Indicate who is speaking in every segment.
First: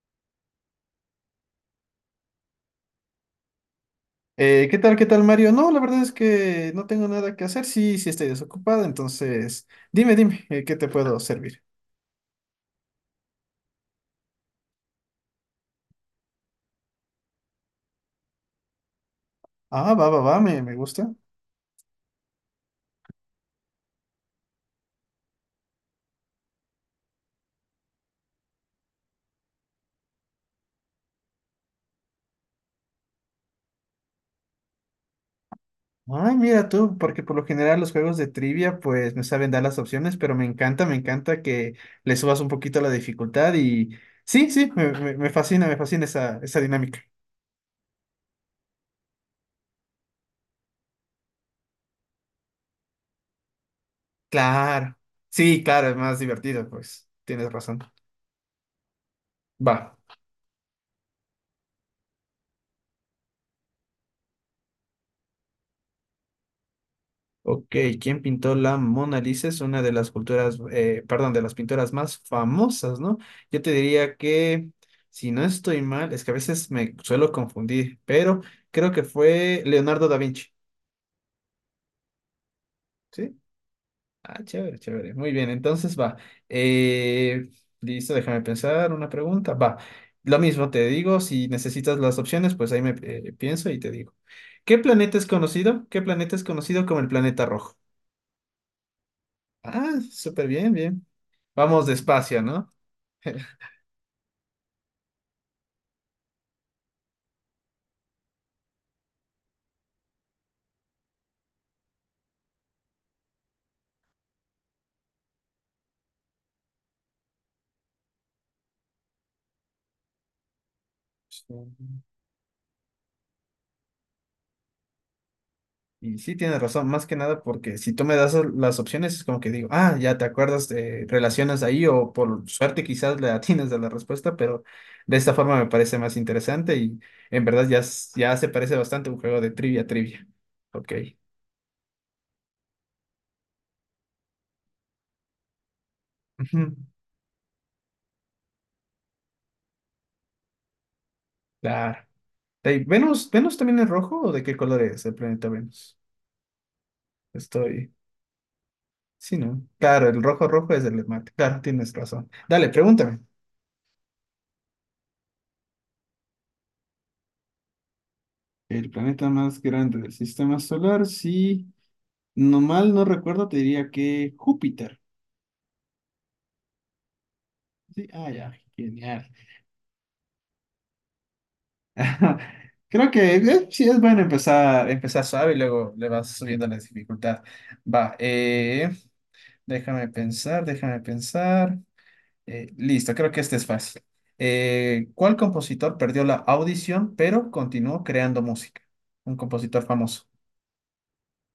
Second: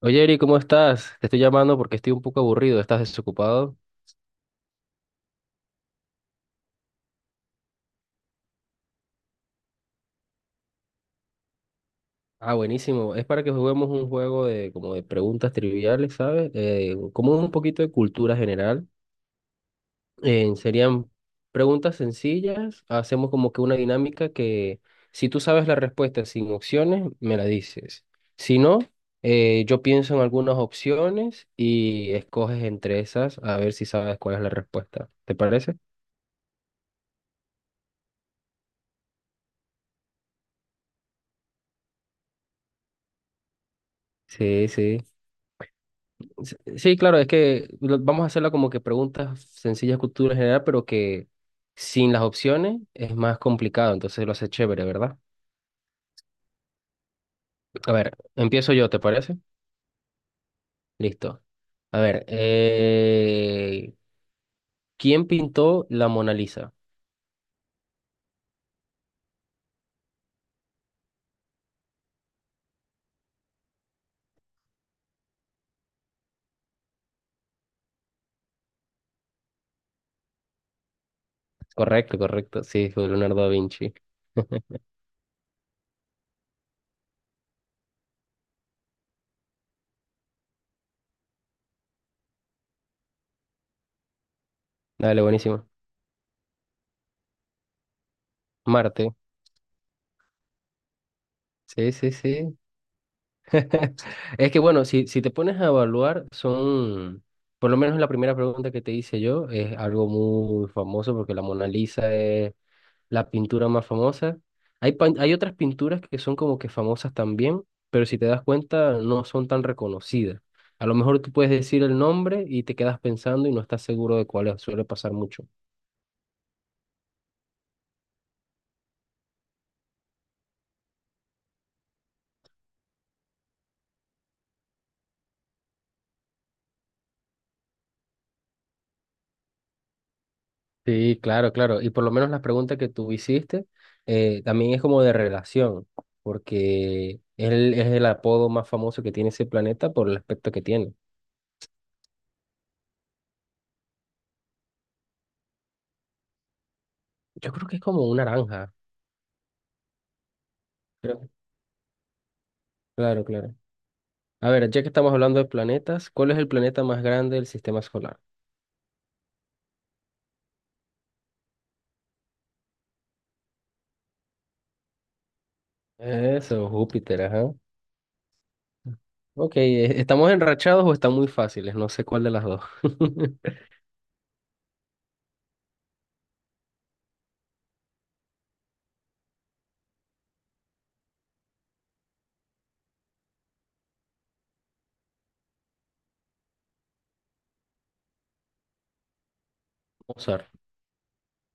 Speaker 1: Oye, Eri, ¿cómo estás? Te estoy llamando porque estoy un poco aburrido. ¿Estás desocupado?
Speaker 2: ¿Qué tal, qué tal, Mario? No, la verdad es que no tengo nada que hacer. Sí, sí estoy desocupado, entonces dime, ¿qué te puedo servir?
Speaker 1: Ah, buenísimo. Es para que juguemos un juego de como de preguntas triviales, ¿sabes? Como un poquito de cultura general.
Speaker 2: Ah, va, va, va, me, me gusta.
Speaker 1: Serían preguntas sencillas. Hacemos como que una dinámica que si tú sabes la respuesta sin opciones, me la dices. Si no, yo pienso en algunas opciones y escoges entre esas a ver si sabes cuál es la respuesta. ¿Te parece?
Speaker 2: Ay, mira tú, porque por lo general los juegos de trivia pues me saben dar las opciones, pero me encanta que le subas un poquito la dificultad y sí,
Speaker 1: Sí,
Speaker 2: sí,
Speaker 1: sí.
Speaker 2: me fascina esa,
Speaker 1: Sí,
Speaker 2: esa
Speaker 1: sí,
Speaker 2: dinámica.
Speaker 1: claro, es que vamos a hacerla como que preguntas sencillas, cultura general, pero que sin las opciones es más complicado, entonces lo hace chévere,
Speaker 2: Claro,
Speaker 1: ¿verdad?
Speaker 2: sí, claro, es más divertido, pues tienes razón.
Speaker 1: A ver, empiezo yo, ¿te parece?
Speaker 2: Va.
Speaker 1: Listo. A ver, ¿quién pintó la Mona Lisa?
Speaker 2: Ok, ¿quién pintó la Mona Lisa? Es una de las perdón, de las pinturas más famosas, ¿no? Yo te diría que, si no estoy mal, es que a veces me suelo confundir, pero creo que fue Leonardo da Vinci,
Speaker 1: Correcto, correcto, sí, fue
Speaker 2: ¿sí?
Speaker 1: Leonardo da Vinci.
Speaker 2: Ah, chévere, chévere. Muy bien, entonces va. Eh, listo, déjame pensar una pregunta. Va, lo mismo te digo, si necesitas las opciones, pues ahí me pienso y te digo. ¿Qué planeta
Speaker 1: Dale,
Speaker 2: es
Speaker 1: buenísimo.
Speaker 2: conocido? ¿Qué planeta es conocido como el planeta rojo?
Speaker 1: Marte,
Speaker 2: Ah, súper bien, bien. Vamos
Speaker 1: sí, sí,
Speaker 2: despacio,
Speaker 1: sí.
Speaker 2: ¿no?
Speaker 1: Es que bueno, si te pones a evaluar, son, por lo menos la primera pregunta que te hice yo, es algo muy famoso porque la Mona Lisa es la pintura más famosa. Hay, hay otras pinturas que son como que famosas también, pero si te das cuenta, no son tan reconocidas. A lo mejor tú
Speaker 2: Sí.
Speaker 1: puedes decir el nombre y te quedas pensando y no estás seguro de cuál es, suele pasar mucho.
Speaker 2: Y sí, tienes razón, más que nada porque si tú me das las opciones es como que digo, ah, ya te acuerdas, relacionas ahí o por suerte quizás le atinas a la respuesta, pero de esta forma me parece más interesante y en verdad ya, ya se parece bastante a un juego de trivia, trivia. Ok.
Speaker 1: Sí, claro, claro. Y por lo menos la pregunta que tú hiciste también es como de relación,
Speaker 2: Ujú,
Speaker 1: porque él es el apodo más famoso que tiene ese planeta por el aspecto que tiene.
Speaker 2: claro. Ey, ¿Venus, Venus también es rojo o de qué color es el planeta Venus?
Speaker 1: Yo creo que es
Speaker 2: Estoy...
Speaker 1: como una naranja.
Speaker 2: Sí, ¿no? Claro, el rojo rojo es el
Speaker 1: Creo.
Speaker 2: mate. Claro, tienes razón. Dale, pregúntame.
Speaker 1: Claro, claro. A ver, ya que estamos hablando de planetas, ¿cuál es el planeta más grande del sistema solar?
Speaker 2: El planeta más grande del sistema solar, sí. No mal no recuerdo, te diría que Júpiter.
Speaker 1: Eso, Júpiter, ajá.
Speaker 2: Sí, ah, ya, genial.
Speaker 1: Ok, ¿estamos enrachados o están muy fáciles? No sé cuál de las dos.
Speaker 2: Creo que sí es bueno empezar, empezar suave y luego le vas subiendo la dificultad. Va, déjame pensar, déjame pensar. Listo, creo que este es fácil. ¿Cuál compositor perdió la audición pero continuó creando música? Un compositor famoso.
Speaker 1: Mozart.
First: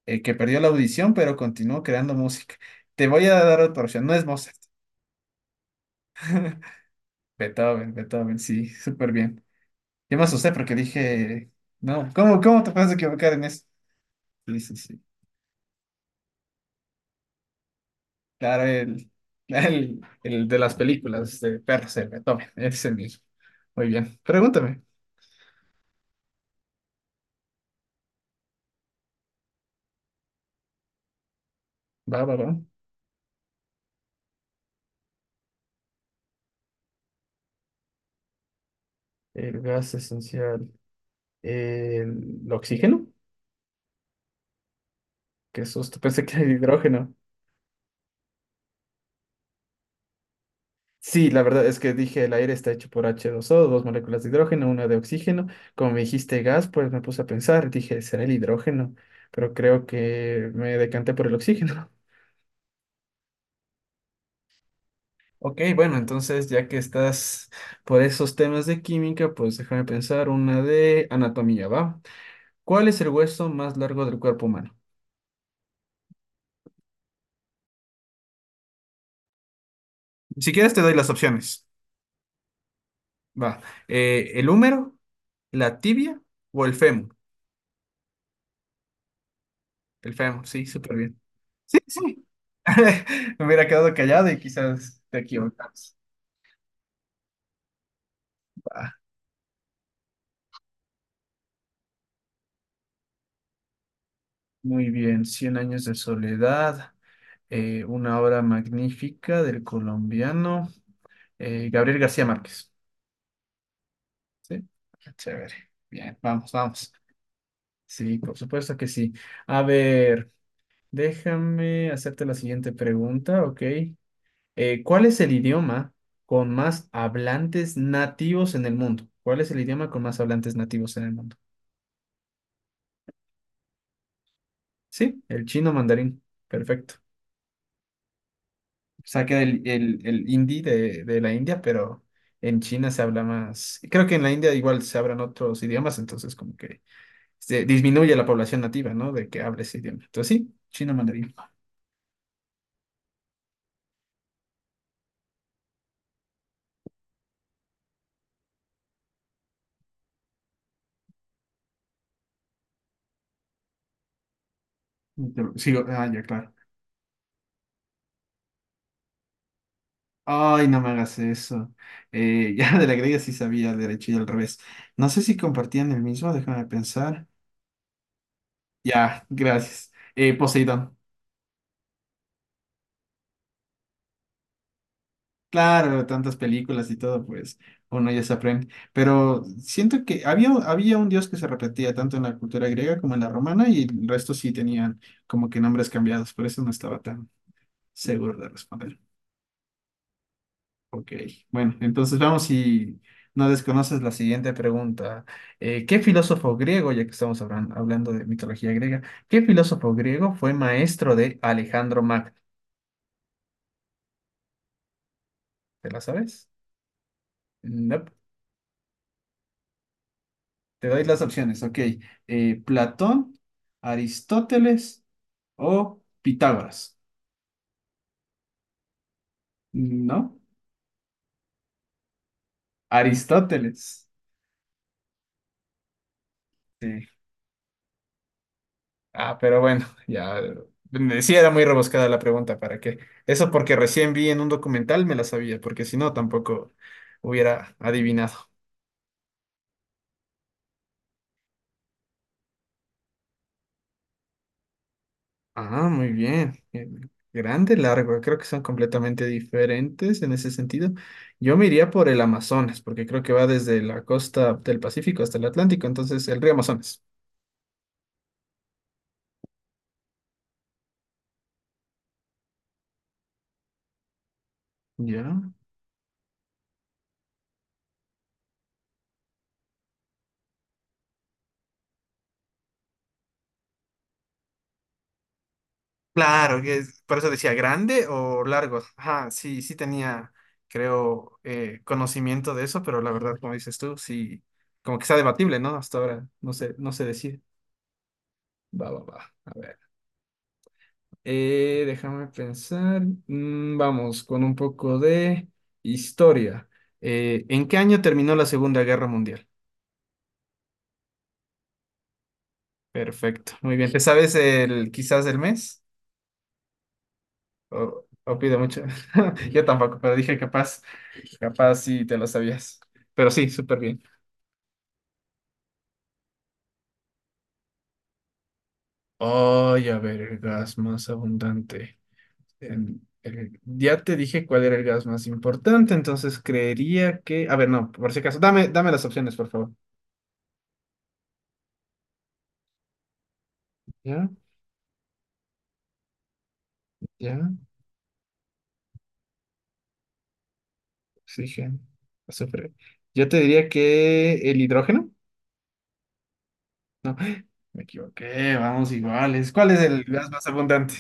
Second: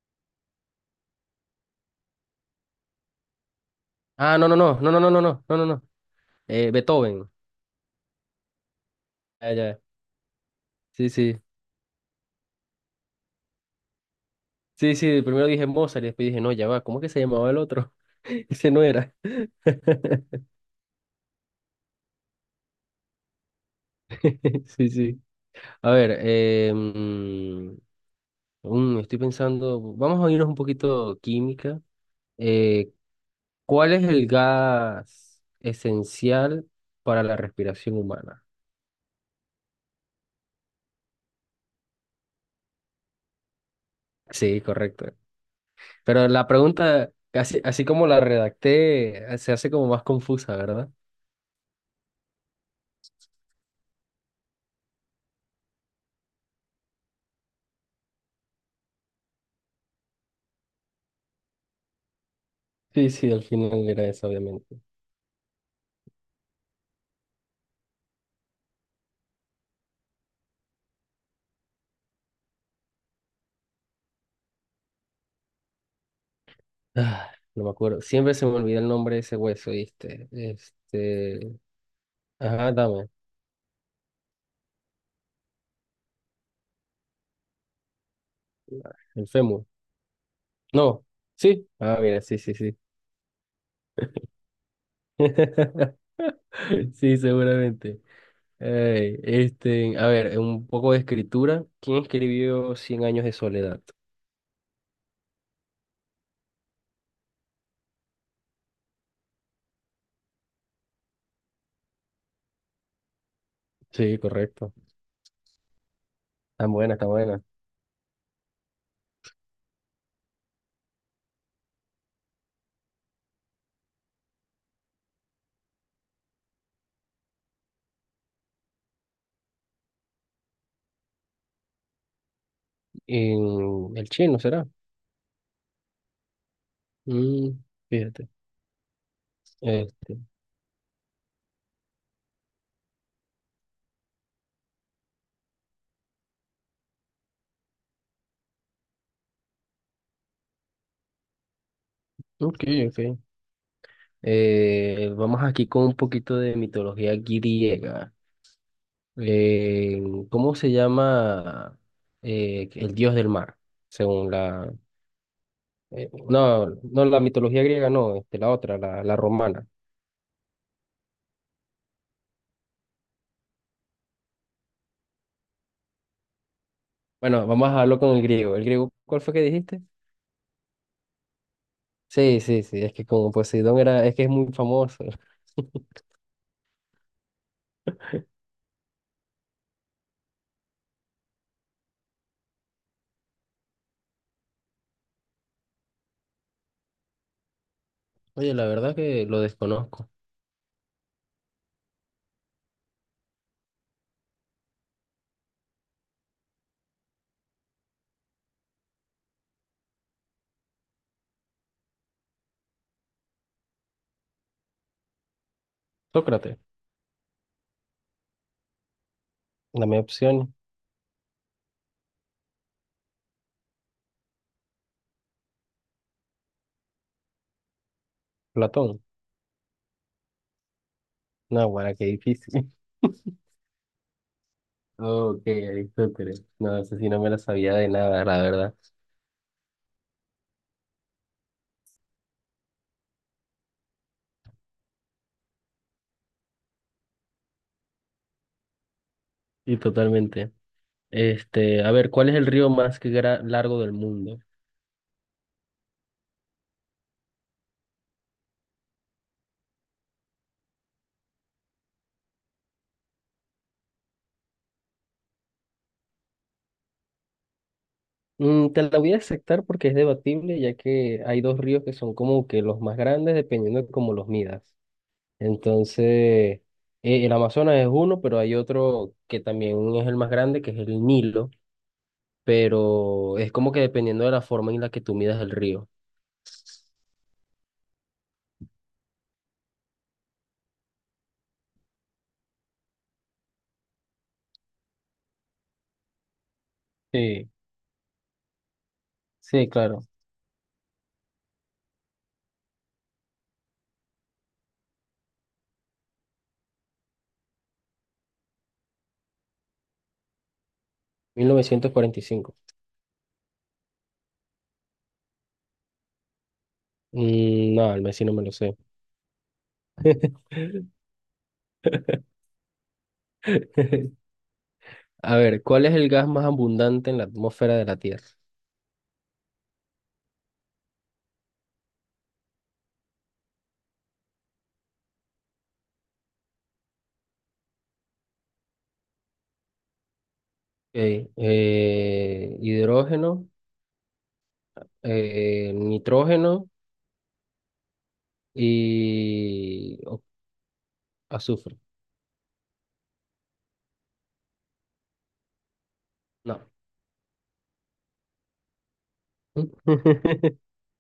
Speaker 2: Que perdió la audición, pero continuó creando música. Te voy a dar otra opción, no es
Speaker 1: Ah, no, no,
Speaker 2: Mozart.
Speaker 1: no, no, no, no, no, no, no, no, no. Beethoven.
Speaker 2: Beethoven, Beethoven, sí, súper bien.
Speaker 1: Ah, ya.
Speaker 2: Yo me asusté porque
Speaker 1: Sí, sí.
Speaker 2: dije, no, ¿cómo, cómo te puedes equivocar en eso? Sí, sí,
Speaker 1: Sí,
Speaker 2: sí.
Speaker 1: sí, primero dije Mozart y después dije, no, ya va, ¿cómo que se llamaba el otro?
Speaker 2: Claro,
Speaker 1: Ese no
Speaker 2: el,
Speaker 1: era.
Speaker 2: el de las películas de perros, el Beethoven, es el mismo. Muy bien, pregúntame.
Speaker 1: Sí, sí. A ver, estoy pensando, vamos a irnos un poquito química.
Speaker 2: Va, va, va.
Speaker 1: Eh, ¿Cuál es el gas esencial para la respiración humana?
Speaker 2: El gas esencial, el oxígeno,
Speaker 1: Sí, correcto.
Speaker 2: que susto, pensé
Speaker 1: Pero
Speaker 2: que era
Speaker 1: la
Speaker 2: el
Speaker 1: pregunta,
Speaker 2: hidrógeno.
Speaker 1: así, así como la redacté, se hace como más confusa, ¿verdad?
Speaker 2: Sí, la verdad es que dije el aire está hecho por h dos o dos moléculas de hidrógeno, una de oxígeno. Como me dijiste gas, pues me puse a pensar, dije, será el hidrógeno, pero creo que me decanté por el oxígeno.
Speaker 1: Sí, sí, al final era eso, obviamente.
Speaker 2: Ok, bueno, entonces ya que estás por esos temas de química, pues déjame pensar una de anatomía, ¿va? ¿Cuál es el hueso más largo del cuerpo humano?
Speaker 1: Ah, no me acuerdo. Siempre se me olvida el nombre de ese hueso, ¿viste?
Speaker 2: Si quieres, te doy las
Speaker 1: Este.
Speaker 2: opciones.
Speaker 1: Ajá, dame.
Speaker 2: Va, ¿el húmero, la tibia o el fémur?
Speaker 1: El fémur.
Speaker 2: El fémur, sí, súper
Speaker 1: No.
Speaker 2: bien.
Speaker 1: Sí.
Speaker 2: Sí,
Speaker 1: Ah, mira,
Speaker 2: sí,
Speaker 1: sí, sí, sí.
Speaker 2: me hubiera quedado callado y quizás te equivocas.
Speaker 1: Sí, seguramente.
Speaker 2: Va,
Speaker 1: Ey, este, a ver, un poco de escritura. ¿Quién escribió Cien años de soledad?
Speaker 2: muy bien, Cien años de soledad, una obra magnífica del colombiano Gabriel García Márquez.
Speaker 1: Sí,
Speaker 2: ¿Sí?
Speaker 1: correcto.
Speaker 2: Chévere. Bien, vamos,
Speaker 1: Está
Speaker 2: vamos.
Speaker 1: buena, está buena.
Speaker 2: Sí, por supuesto que sí. A ver, déjame hacerte la siguiente pregunta, ¿ok? ¿Cuál es el idioma con más hablantes nativos en el mundo? ¿Cuál es el idioma con más hablantes nativos en el mundo?
Speaker 1: En el chino será.
Speaker 2: Sí, el chino mandarín. Perfecto.
Speaker 1: Mm, fíjate.
Speaker 2: saqué del- el,
Speaker 1: Este,
Speaker 2: el, hindi de la India, pero en China se habla más. Creo que en la India igual se hablan otros idiomas, entonces como que se disminuye la población nativa, ¿no? De que hable ese idioma. Entonces sí, chino mandarín.
Speaker 1: ok, ok. Vamos aquí con un poquito de mitología griega. Eh, ¿Cómo se llama el dios del mar? Según la...
Speaker 2: Pero sigo, ah, ya, claro.
Speaker 1: no, no la mitología griega, no, este, la otra, la romana.
Speaker 2: Ay, no me hagas eso. Ya de la griega sí sabía el derecho y al revés. No sé si compartían el mismo, déjame pensar.
Speaker 1: Bueno, vamos a hablar con el griego. ¿El griego cuál
Speaker 2: Ya,
Speaker 1: fue que dijiste?
Speaker 2: gracias. Poseidón.
Speaker 1: Sí, sí, sí, es que como Poseidón era, es que es muy famoso.
Speaker 2: Claro, tantas películas y todo, pues uno ya se aprende. Pero siento que había, había un dios que se repetía tanto en la cultura griega como en la romana y el resto sí tenían como que nombres cambiados, por eso no estaba tan seguro de
Speaker 1: Oye, la verdad
Speaker 2: responder.
Speaker 1: que lo desconozco.
Speaker 2: Ok, bueno, entonces vamos si no desconoces la siguiente pregunta. ¿Qué filósofo griego, ya que estamos hablando de mitología griega, qué filósofo griego fue maestro de Alejandro Magno? ¿Te la sabes?
Speaker 1: Sócrates,
Speaker 2: No.
Speaker 1: dame opción.
Speaker 2: Te doy las opciones, ok. Platón, Aristóteles o Pitágoras.
Speaker 1: Platón.
Speaker 2: ¿No?
Speaker 1: No, bueno, qué difícil.
Speaker 2: Aristóteles.
Speaker 1: Ok, Aristóteles. No, sé si
Speaker 2: Sí.
Speaker 1: no me la sabía de nada, la verdad.
Speaker 2: Ah, pero bueno, ya. Sí, era muy rebuscada la pregunta, ¿para qué? Eso porque recién vi en un documental, me la sabía, porque si no, tampoco hubiera adivinado.
Speaker 1: Y totalmente. Este, a ver, ¿cuál es el río más que largo del mundo?
Speaker 2: Ah, muy bien. Grande, largo. Creo que son completamente diferentes en ese sentido. Yo me iría por el Amazonas, porque creo que va desde la costa del Pacífico hasta el Atlántico, entonces el río Amazonas.
Speaker 1: Mm, te la voy a aceptar porque es debatible, ya que hay dos ríos que son como que los más grandes dependiendo de cómo los midas.
Speaker 2: Ya.
Speaker 1: Entonces, el Amazonas es uno, pero hay otro que también es el más grande, que es el Nilo, pero es como que dependiendo de la forma en la que tú midas el río.
Speaker 2: Claro, por eso decía grande o largo. Ajá, sí, sí tenía, creo, conocimiento de eso, pero la verdad, como dices tú, sí, como que está debatible, ¿no? Hasta ahora no sé, no se decide.
Speaker 1: Sí,
Speaker 2: Va, va, va. A
Speaker 1: sí,
Speaker 2: ver.
Speaker 1: claro.
Speaker 2: Déjame pensar. Vamos con un poco de historia. ¿En qué año terminó la Segunda Guerra Mundial?
Speaker 1: 1945.
Speaker 2: Perfecto, muy bien. ¿Te sabes el quizás el mes?
Speaker 1: Mm, no, el Messi no
Speaker 2: O
Speaker 1: me lo
Speaker 2: pido
Speaker 1: sé.
Speaker 2: mucho? Yo tampoco, pero dije capaz, capaz sí te lo sabías. Pero sí, súper bien.
Speaker 1: A ver, ¿cuál es el gas más abundante en la atmósfera de la Tierra?
Speaker 2: Oye, a ver, el gas más abundante. Ya te dije cuál era el gas más importante, entonces creería que... A ver, no, por si acaso, dame, dame las opciones, por favor.
Speaker 1: Ok, hidrógeno,
Speaker 2: ¿Ya?
Speaker 1: nitrógeno
Speaker 2: ¿Ya?
Speaker 1: y azufre.
Speaker 2: Oxígeno, azufre. Yo te diría que el hidrógeno.
Speaker 1: No.
Speaker 2: No, me equivoqué, vamos iguales. ¿Cuál es el gas más abundante?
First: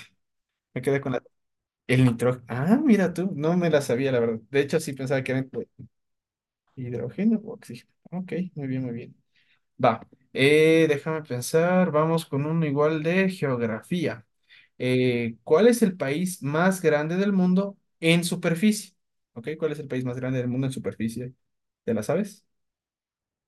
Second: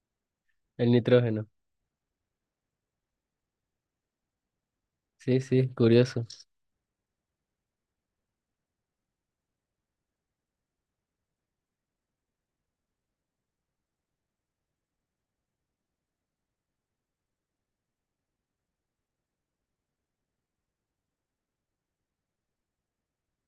Speaker 2: Me
Speaker 1: El
Speaker 2: quedé con la...
Speaker 1: nitrógeno.
Speaker 2: El nitrógeno. Ah, mira tú, no me la sabía, la verdad. De hecho, sí pensaba que era
Speaker 1: Sí,
Speaker 2: entre
Speaker 1: sí, curioso.
Speaker 2: hidrógeno o oxígeno. Ok, muy bien, muy bien. Va, déjame pensar, vamos con uno igual de geografía. ¿Cuál es el país más grande del mundo en superficie? Ok, ¿cuál es el país más grande del mundo en superficie? ¿Te la sabes?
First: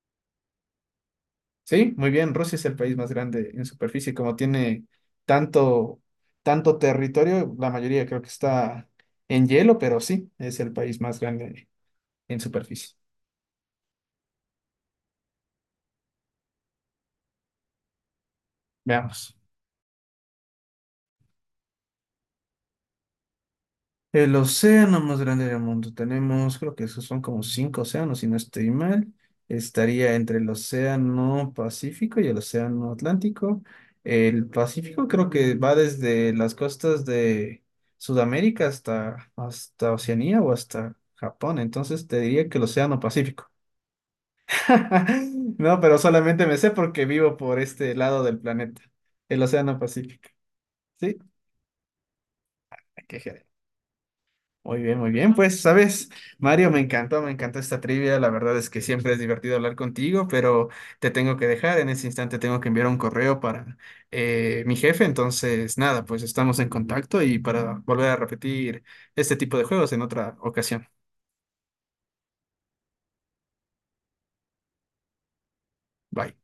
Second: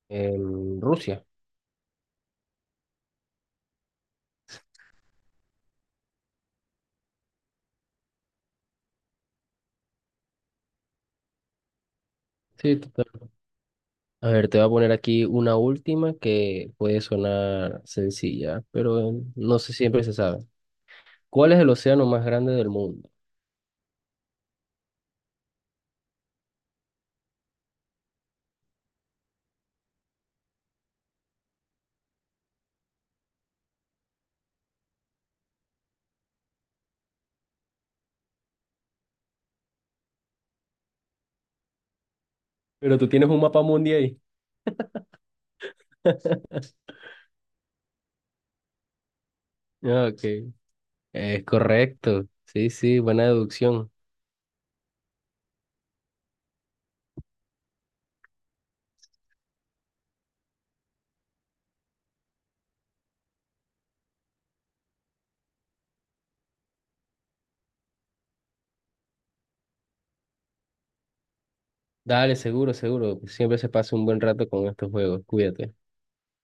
Speaker 1: En Rusia.
Speaker 2: Sí, muy bien. Rusia es el país más grande en superficie, como tiene tanto, tanto territorio, la mayoría creo que está en hielo, pero sí, es el país más grande en
Speaker 1: Sí,
Speaker 2: superficie.
Speaker 1: total. A ver, te voy a poner aquí una última que puede sonar sencilla, pero
Speaker 2: Veamos.
Speaker 1: no sé siempre se sabe. ¿Cuál es el océano más grande del mundo?
Speaker 2: El océano más grande del mundo. Tenemos, creo que esos son como 5 océanos, si no estoy mal. Estaría entre el océano Pacífico y el océano Atlántico. El Pacífico creo que va desde las costas de Sudamérica hasta, hasta Oceanía o hasta Japón. Entonces te diría que el
Speaker 1: Pero
Speaker 2: océano
Speaker 1: tú tienes un
Speaker 2: Pacífico.
Speaker 1: mapa mundial ahí.
Speaker 2: No, pero solamente me sé porque vivo por este lado del planeta, el océano
Speaker 1: Ah, ok,
Speaker 2: Pacífico. Sí,
Speaker 1: es correcto. Sí, sí, buena
Speaker 2: qué
Speaker 1: deducción.
Speaker 2: muy bien, muy bien. Pues, sabes, Mario, me encantó esta trivia. La verdad es que siempre es divertido hablar contigo, pero te tengo que dejar. En ese instante tengo que enviar un correo para mi jefe. Entonces, nada, pues estamos en contacto y para volver a repetir este tipo de juegos en otra ocasión.
Speaker 1: Dale, seguro, seguro. Siempre se pasa un buen rato con estos juegos. Cuídate.
Speaker 2: Bye.